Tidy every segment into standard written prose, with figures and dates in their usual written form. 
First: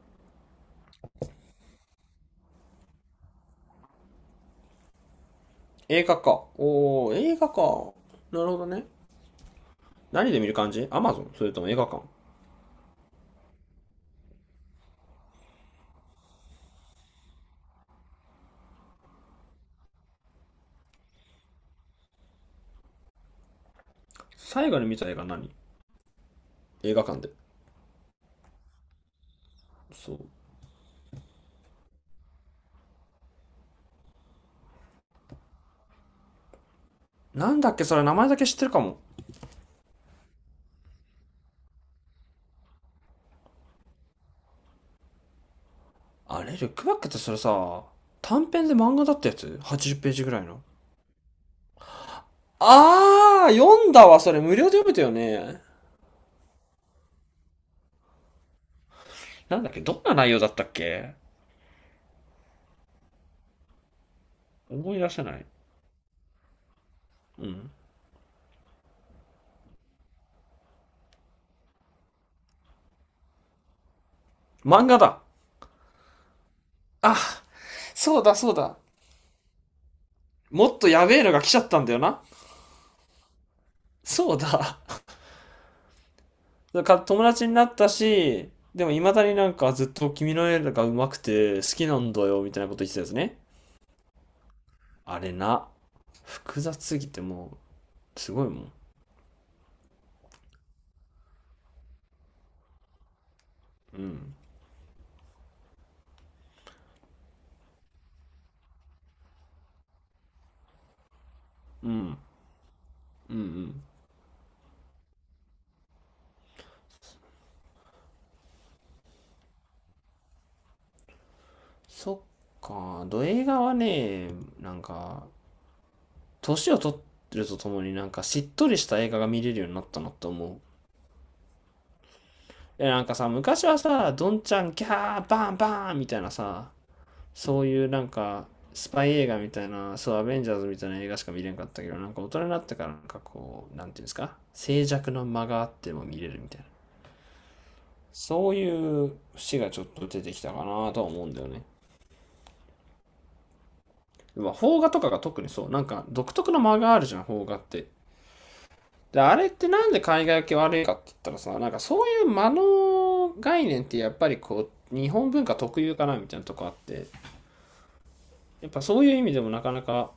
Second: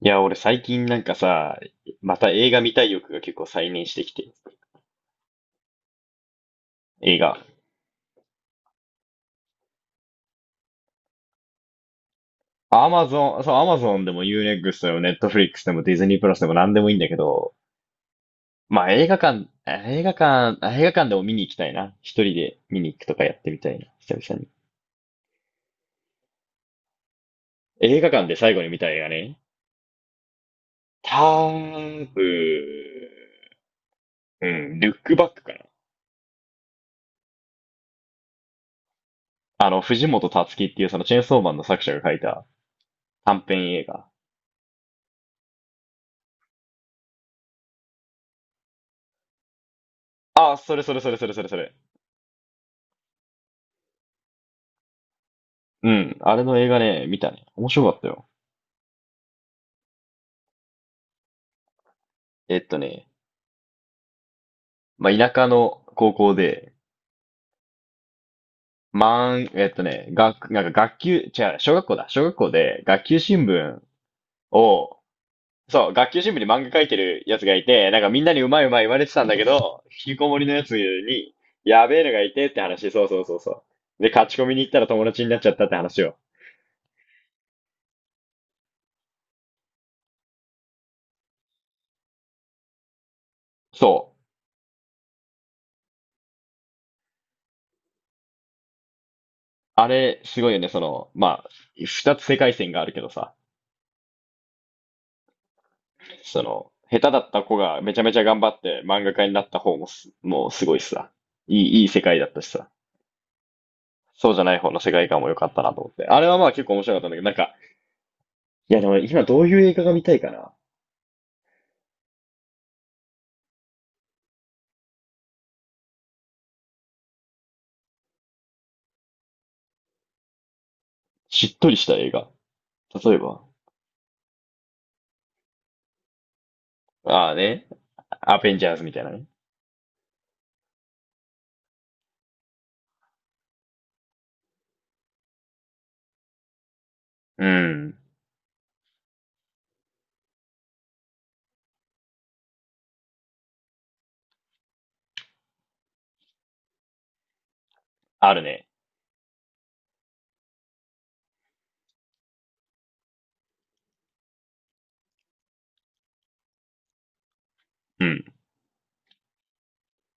いや、俺最近なんかさ、また映画見たい欲が結構再燃してきて、映画か。おー、映映画。画か。なるほどね。何で見る感じ？アマゾン、それとも映画館？アマゾン、そう、アマゾンでも U-NEXT でも Netflix でもディズニープラスでも何でもいいんだけど、まあ映画館でも見に行きたいな。一人で見に行くとかやってみたいな、久々に。最後に見た映画何？映画館で。映画館で最後に見た映画ね。そう。多分、うん、ルックバックかな。なんだっけ？それ、名前だけ知ってるかも。藤本つ樹っていうそのチェーンソーマンの作者が書いた短編映画。あれルックバックってそれさ、短編で漫画だったやつ？ 80 ページぐらいあ、の。それそれそれそれそれそれ。あー、読んだわ。それ無料で読めたよね。うん、あれの映画ね、見たね。面白かったよ。なんだっけ、どんな内容だったっけ？えっとね、思い出まあ、せ田ない。舎の高校で、うん。なんか学級、違う、小学校だ。小学校で学級新聞漫を、画だ。そう、学級新聞に漫画書いてあ、るやつがいて、なんかみそうんなだにうそうまいうだ。まい言われてたんだけど、引きこもりのやもつっとやべえのに、が来ちゃったんやだよべえのな。がいてって話、そうそうそうそう。で、勝そうち込みに行っだ。たら友達になっちゃったって話を。か友達になったし、でも未だにずっと君の絵が上手くて好きなんだよみたいなこと言ってたんですね。そう。あれな、複雑すぎてもすごいもん。あれ、すごいよね、その、まあ、二つ世界線があるけどさ。うん。その、下手だった子がめちゃめちゃ頑張って漫画家になった方ももうすごいしさ。いい、いういん。う世ん界だったしさ。うん。そうじゃない方の世界観も良かったなと思って。あれはまあ結構面白かったんだけど、なんか、いやでも今どういう映画が見たいかな。そっか、ド映画はね、なんか、年を取ってるとともにしっとりした映画が見れるようになったなと思う。しっとりした映画。え、なん例かえさ、ば。昔はさ、どんちゃんキャーバンバンみたいなさ、ああそね。ういうアベンジャーズスみたいパなイね。映画みたいな、そう、アベンジャーズみたいな映画しか見れんかったけど、なんか大人になってからこう、なんていうんですか、静寂の間があっても見れるみたいな。うん。そういう節がちょっと出てきたかなとは思うんだよね。まあ、邦画とかが特にそう、なんか独特の間があるじゃん、邦画って。あるね。で、あれってなんで海外系け悪いかって言ったらさ、なんかそういう間の概念ってやっぱりこう、日本文化特有かなみたいなとこあって、うん。やっぱそういう意味でもなかなか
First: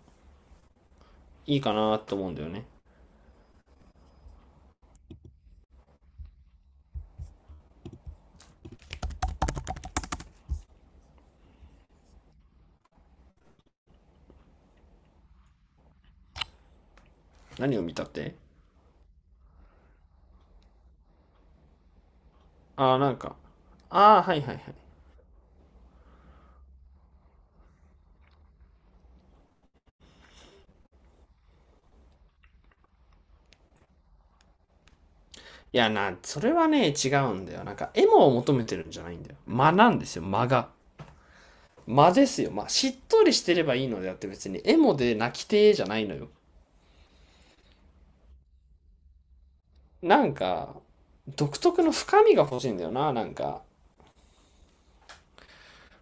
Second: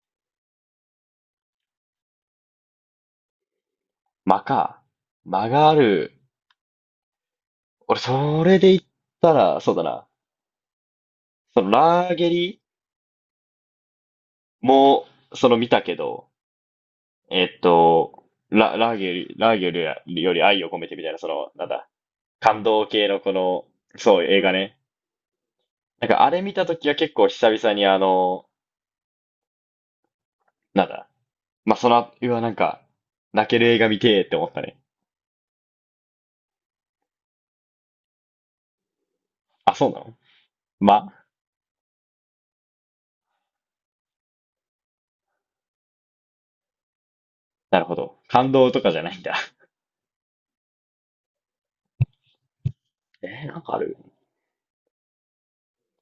いいかなと思うんだよね。間か。間がある。俺、それで言ったら、そうだな。その、ラーゲリも、その見たけど、えっ何を見たっと、て？ラーゲルより愛を込めてみたいな、その、なんだ、感動ああ、系なんのこか。の、あそあ、う、は映いは画いはい。いね。なんかあれ見たときは結構久々にあの、なんだ、まあ、その、うわ、なんか、泣ける映画見てーって思ったね。や、な、それはね、違うんだよ。なんか、エモを求めてるんじゃないんだよ。間あ、なそうんなでのすよ、間が。ま、間ですよ。まあ、しっとりしてればいいのであって別に、エモで泣きてーじゃないのよ。なるほど。感動とかじゃないんだ。なんか、独特の深みが欲しいんだよな、なんなんか。かある？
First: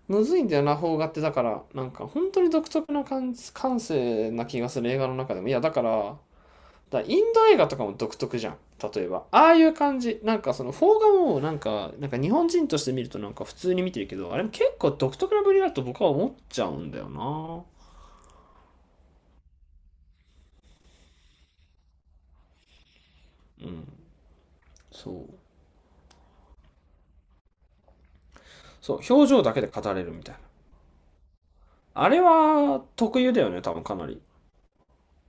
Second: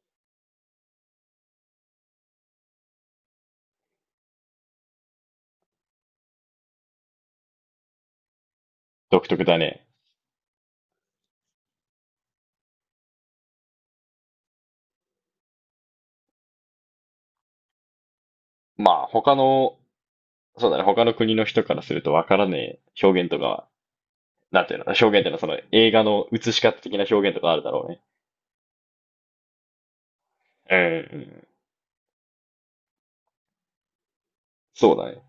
むずいんだよな、邦画って。だから、なんか、本当に独特な感感性な気がする、映画の中でも。いや、だから、だインド映画とかも独特じゃん。例えば。独特ああだいうね。感じ。なんかその、フォーガもなんか、なんか日本人として見るとなんか普通に見てるけど、あれも結構独特なぶりだと僕は思っちゃうんだよな。まあ、他の、そうだね、他の国の人からするとわからねえ表現とかうん。なんていうの、表現そっていうのう。はその映画の映し方的な表現とかあるだろうね。そう、表情だけで語れるみたいな。うん、うん。あれは特有だよね、多分かなり。そうだね。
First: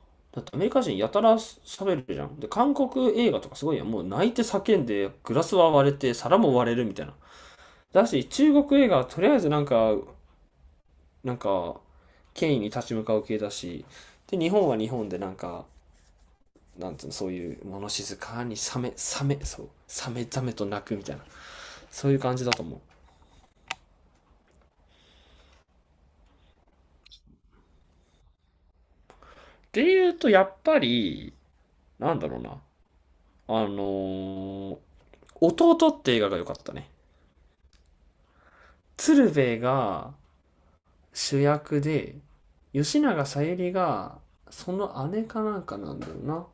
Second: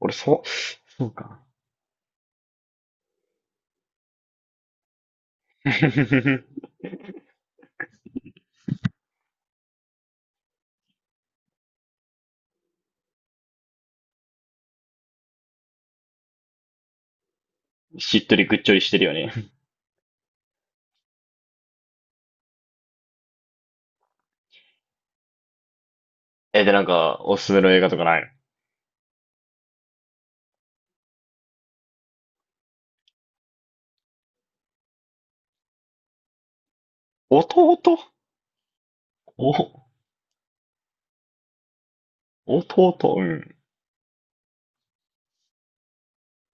俺、だってアメリカ人そやうたらか。喋るじゃん。で、韓国映画とかすごいやん。もう泣いて叫んで、グラスは割れて、皿も割れ るみたいな。だし、中国映画はとりあえずなんか、なんか権威に立ち向かう系だし、で日本は日本でなんか、なんつうの、そういう物静しっとかりぐにっちょサりしメてるよサね。メ、そうサメザメと鳴くみたいな、そういう感じだと思う。え、で、なんか、おすすめの映画とかない？でいうとやっぱり、なんだろうな、あのー弟って映画が良かったね。の弟鶴お、瓶が主役で、弟吉う永小ん。百合がその姉かなんかなんだよな。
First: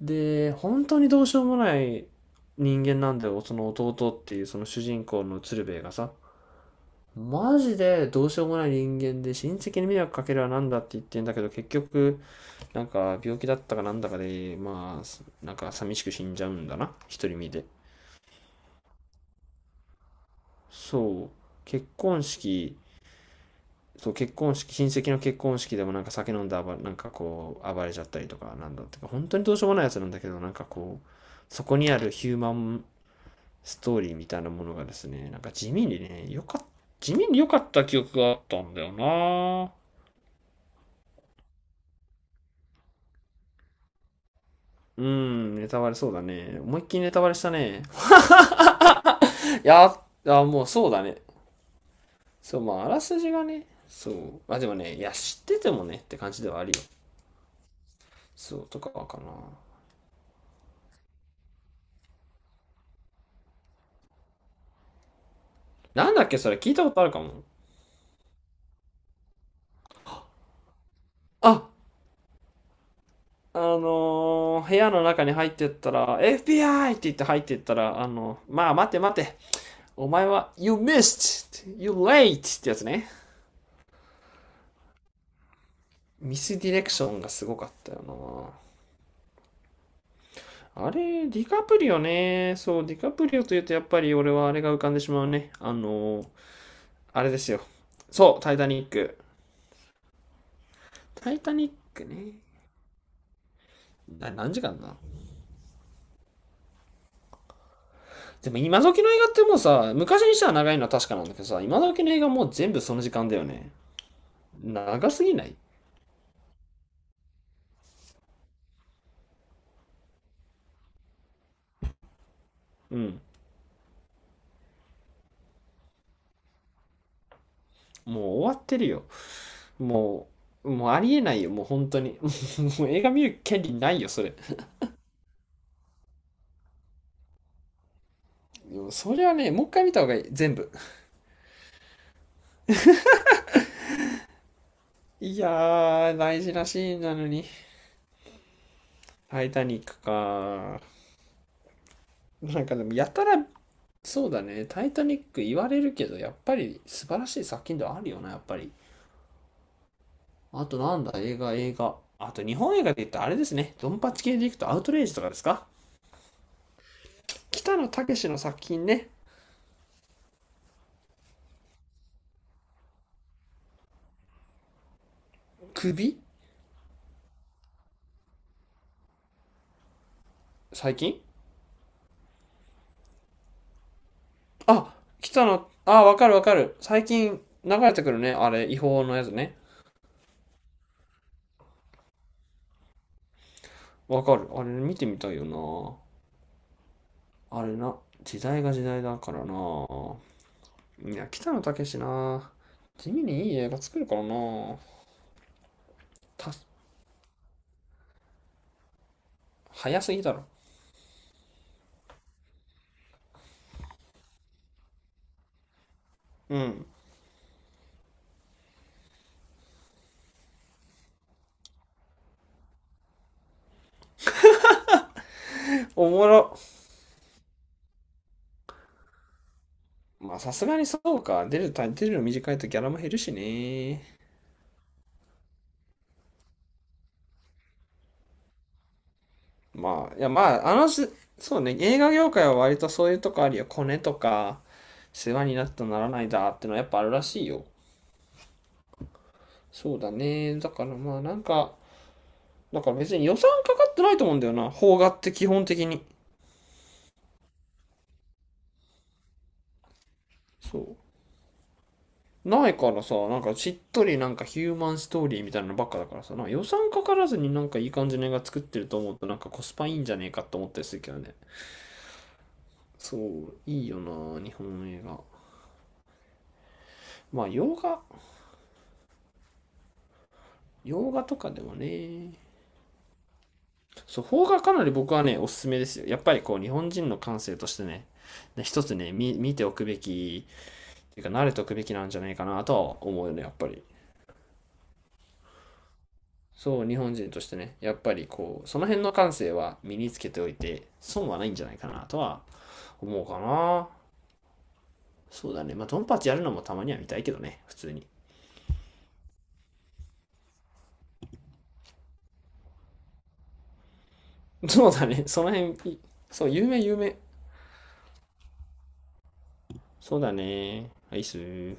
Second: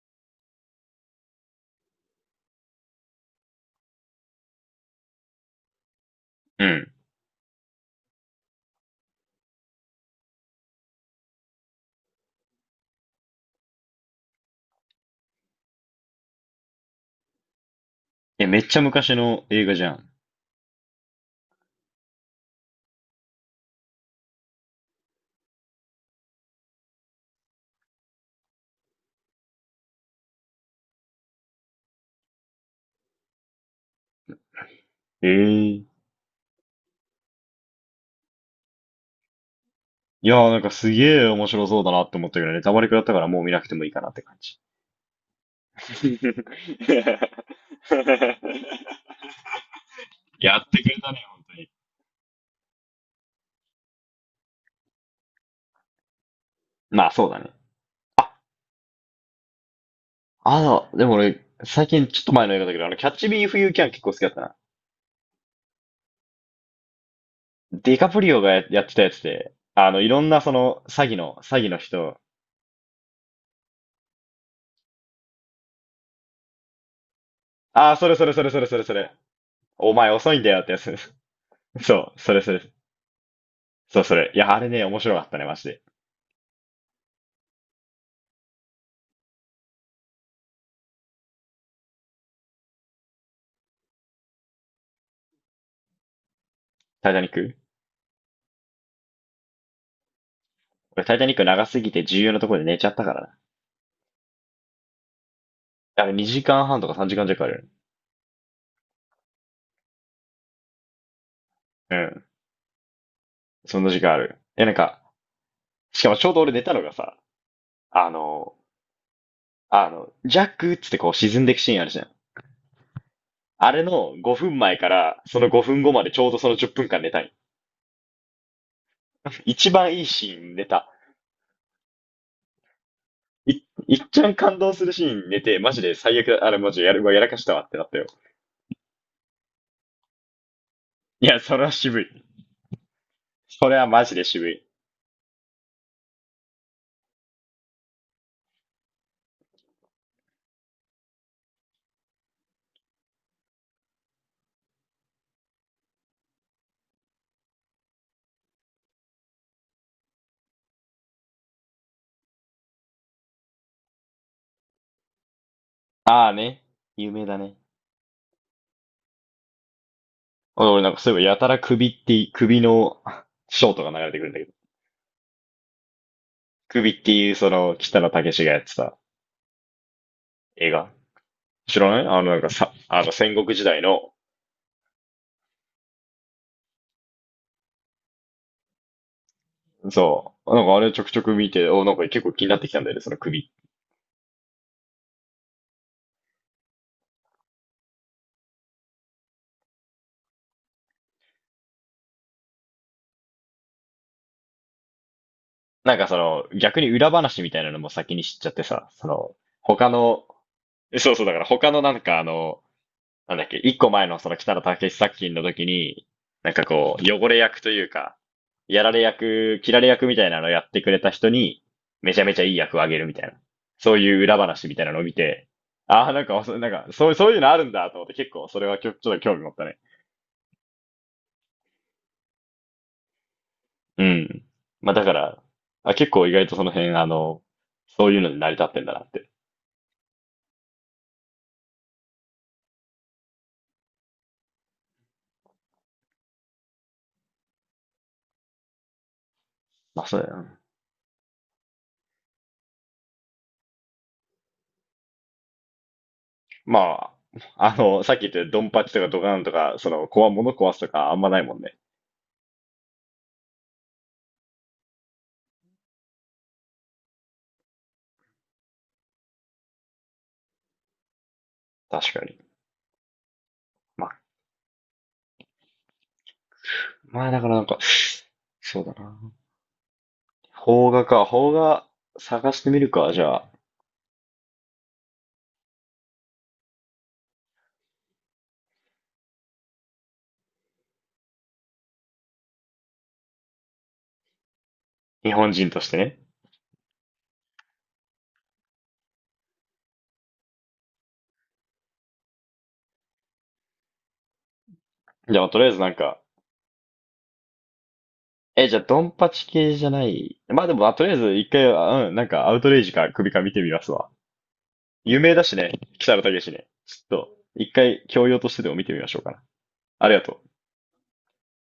で、本当にどうしようもない人間なんだよ、その弟っていうその主人公の鶴瓶がさ。うん。マジでどうしようもない人間で、親戚に迷惑かけるはなんだって言ってんだけど、結局なんか病気だったかなんだかで、まあなんか寂しく死んじゃうんだな、独り身で。え、めっちゃ昔の映画じゃん。そう、結婚式、そう結婚式、親戚の結婚式でもなんか酒飲んで暴れ、なんかこう暴れちゃったりとかなんだってか、本当にどうしようもないやつなんだけど、なんかこうそこにあるヒューマンストーリーみたいなものがですえね、なんかえ、地味いにね、よかっ地味に良かった記憶があったんだよな。やー、なんかすげえ面白そうだなって思ったけどね、ネタバレくらったからもう見なくてもいいかなって感じ。うん、ネタバレそうだね。思いっきりネタバレしたね。いや、あ、やもうってそくうれだたね。ね、本当に。そう、まあ、あらすじがね、そう。まあでもね、いや、知っててもねって感じではあるよ。まあ、そうだね。あ、そう、とかかな。でも俺、最近ちょっと前の映画だけど、キャッチビーフユーキャン結構好きだったな。なんだっけ、それ聞いたことあるかも。ディカプリオがやってたやつで、いろんなその、詐欺の、詐あ、欺の人、部屋の中に入ってったら、FBI！ って言って入ってったああ、ら、あそれそれの、それそれまあそれ待そてれ、待て、おお前前遅いんだは、よって You やつ。missed! You そう、それそ late! れ、ってやつね。そうそれ。いや、あれね、面白かったね、マジで。ミスディレクションがすごかったよな。あれ、ディカプリオね。そう、ディカプリオというとやっぱり俺はあれが浮かんでしまうね。あの、タイタあニッれですク。よ。そう、タイタニック。俺、タイタタニッイクタ長ニッすぎてク重要ね。なところで寝ちゃったからな。な、何時間だ？あれ、2時間半とか3時間弱あるよね。でも今時の映画ってもうさ、昔にしたら長いのは確かなんだけどさ、今う時の映ん、画もう全部その時間だよね。そんな時間ある？え、なんか、長すぎない？しかもちょうど俺寝たのがさ、あの、ジャックっつってこう沈んでいくシーンあるじゃん。うん。あれの5分前から、その5分後までちょうどその10分間寝たい。もう終わってるよ。一番いいもシーン寝もた。うありえないよ。もう本当に。もう映画見るい、権利ないっいよ、ちそゃれ。ん感動するシーン寝て、マジで最悪だ、あれマジやる、うわやらかしたわってなったよ。それはね、もう一回見た方がいい。全部。いや、それは渋い。それはマジで渋い。いやー、大事なシーンなのに。タイタニックか。なんかでも、やたら、そうだね。タイタニック言われるけど、やっぱり素晴らしい作品ではあるよな、やっぱり。あとなんだ、映画、映画。あと日本映画で言ったらあれですね。ドンパチ系でいくとアウトレイジとかですか？ああね。有名だね。北野武の作品ね。俺なんかそういえばやたら首ってい、首のショートが流れてくるんだけど。首？首っていうその北野武がやってた映画。最近？知らない。なんかさ、あの戦国時代の、あ、北野、あ、わかるわかる。最近流れてくるね。あれ、違法のやつね。そう。なんかあれちょくちょく見て、お、なんか結構気になってきたんだよね、その首。わかる。あれ見てみたいよな。あれな、時代が時代だからな。いや、北野武な。地味にいい映画作るからな。なんかその、た、逆に裏話みたいなのも先に知っちゃってさ、その、他早すぎの、だろ。そうそう、だから他のなんかなんだっけ、一個前のその北野武作品の時に、なんうかん。こう、汚れ役というか、やられ役、切られ役みたいなのをやってくれた人に、めちゃめちゃいい役をあげるみたいな。そういう裏話みたいなのを見て、あおあ、なんもか、そろ。うなんか、そう、そういうのあるんだと思って結構それはちょっと興味持ったね。まあ、さすがにそうか。出るタイ、出るの短いとギャラも減るしね。うん。まあだから、あ、結構意外とその辺、そういうので成り立ってんだなって。まあ、いや、まあ、あのし、そうね、映画業界は割とそういうとこあるよ。コネとか、世話になったならないだってのはやっぱあるらしいよ。そうまあだそうだよね。な。だからまあ、なんか、だから別に予算かかってないと思うんだよな、邦画って基本的に。まあ、さっき言ったようにドンパチとかドカンとか、その、物壊そすとう。かあんまないもんね。ないからさ、なんかしっとりなんかヒューマンストーリーみたいなのばっかだからさ、なんか予算かからずになんかいい感じの映画作ってると思うとなんかコスパいいんじゃねえかって思ったりするけどね。確かに。そう、いいよまあ、な、日本の映画。だまかあ、らなん洋か、画、そうだな。邦画洋か、画とか邦でも画ね。探してみるか、じゃあ、そう、邦画かなり僕はね、おすすめですよ。やっぱりこう、日本人の感性としてね、ね一つね、見、見ておくべき、っていうか、慣れておくべきなんじゃないかなとは思うよね、やっぱり。日本人としてね。そう、日本人としてね、やっぱりこう、その辺の感性は身につけておいて、損はないんじゃないかなとは思うかな。じゃあ、そうとだりあえね。ずまあ、なんドンパか、チやるのもたまには見たいけどね、普通に。え、じゃあ、ドンパチ系じゃない。まあでも、まあ、とりあえず一回は、うん、なんか、アウトレイジか首か見てみますわ。そうだ有ね。名そだのし辺、ね、北野武ね。そう、ちょ有名、有っ名。と、一回、教養としてでも見てみましょうかな。ありそうがだとう。ね。アイスー。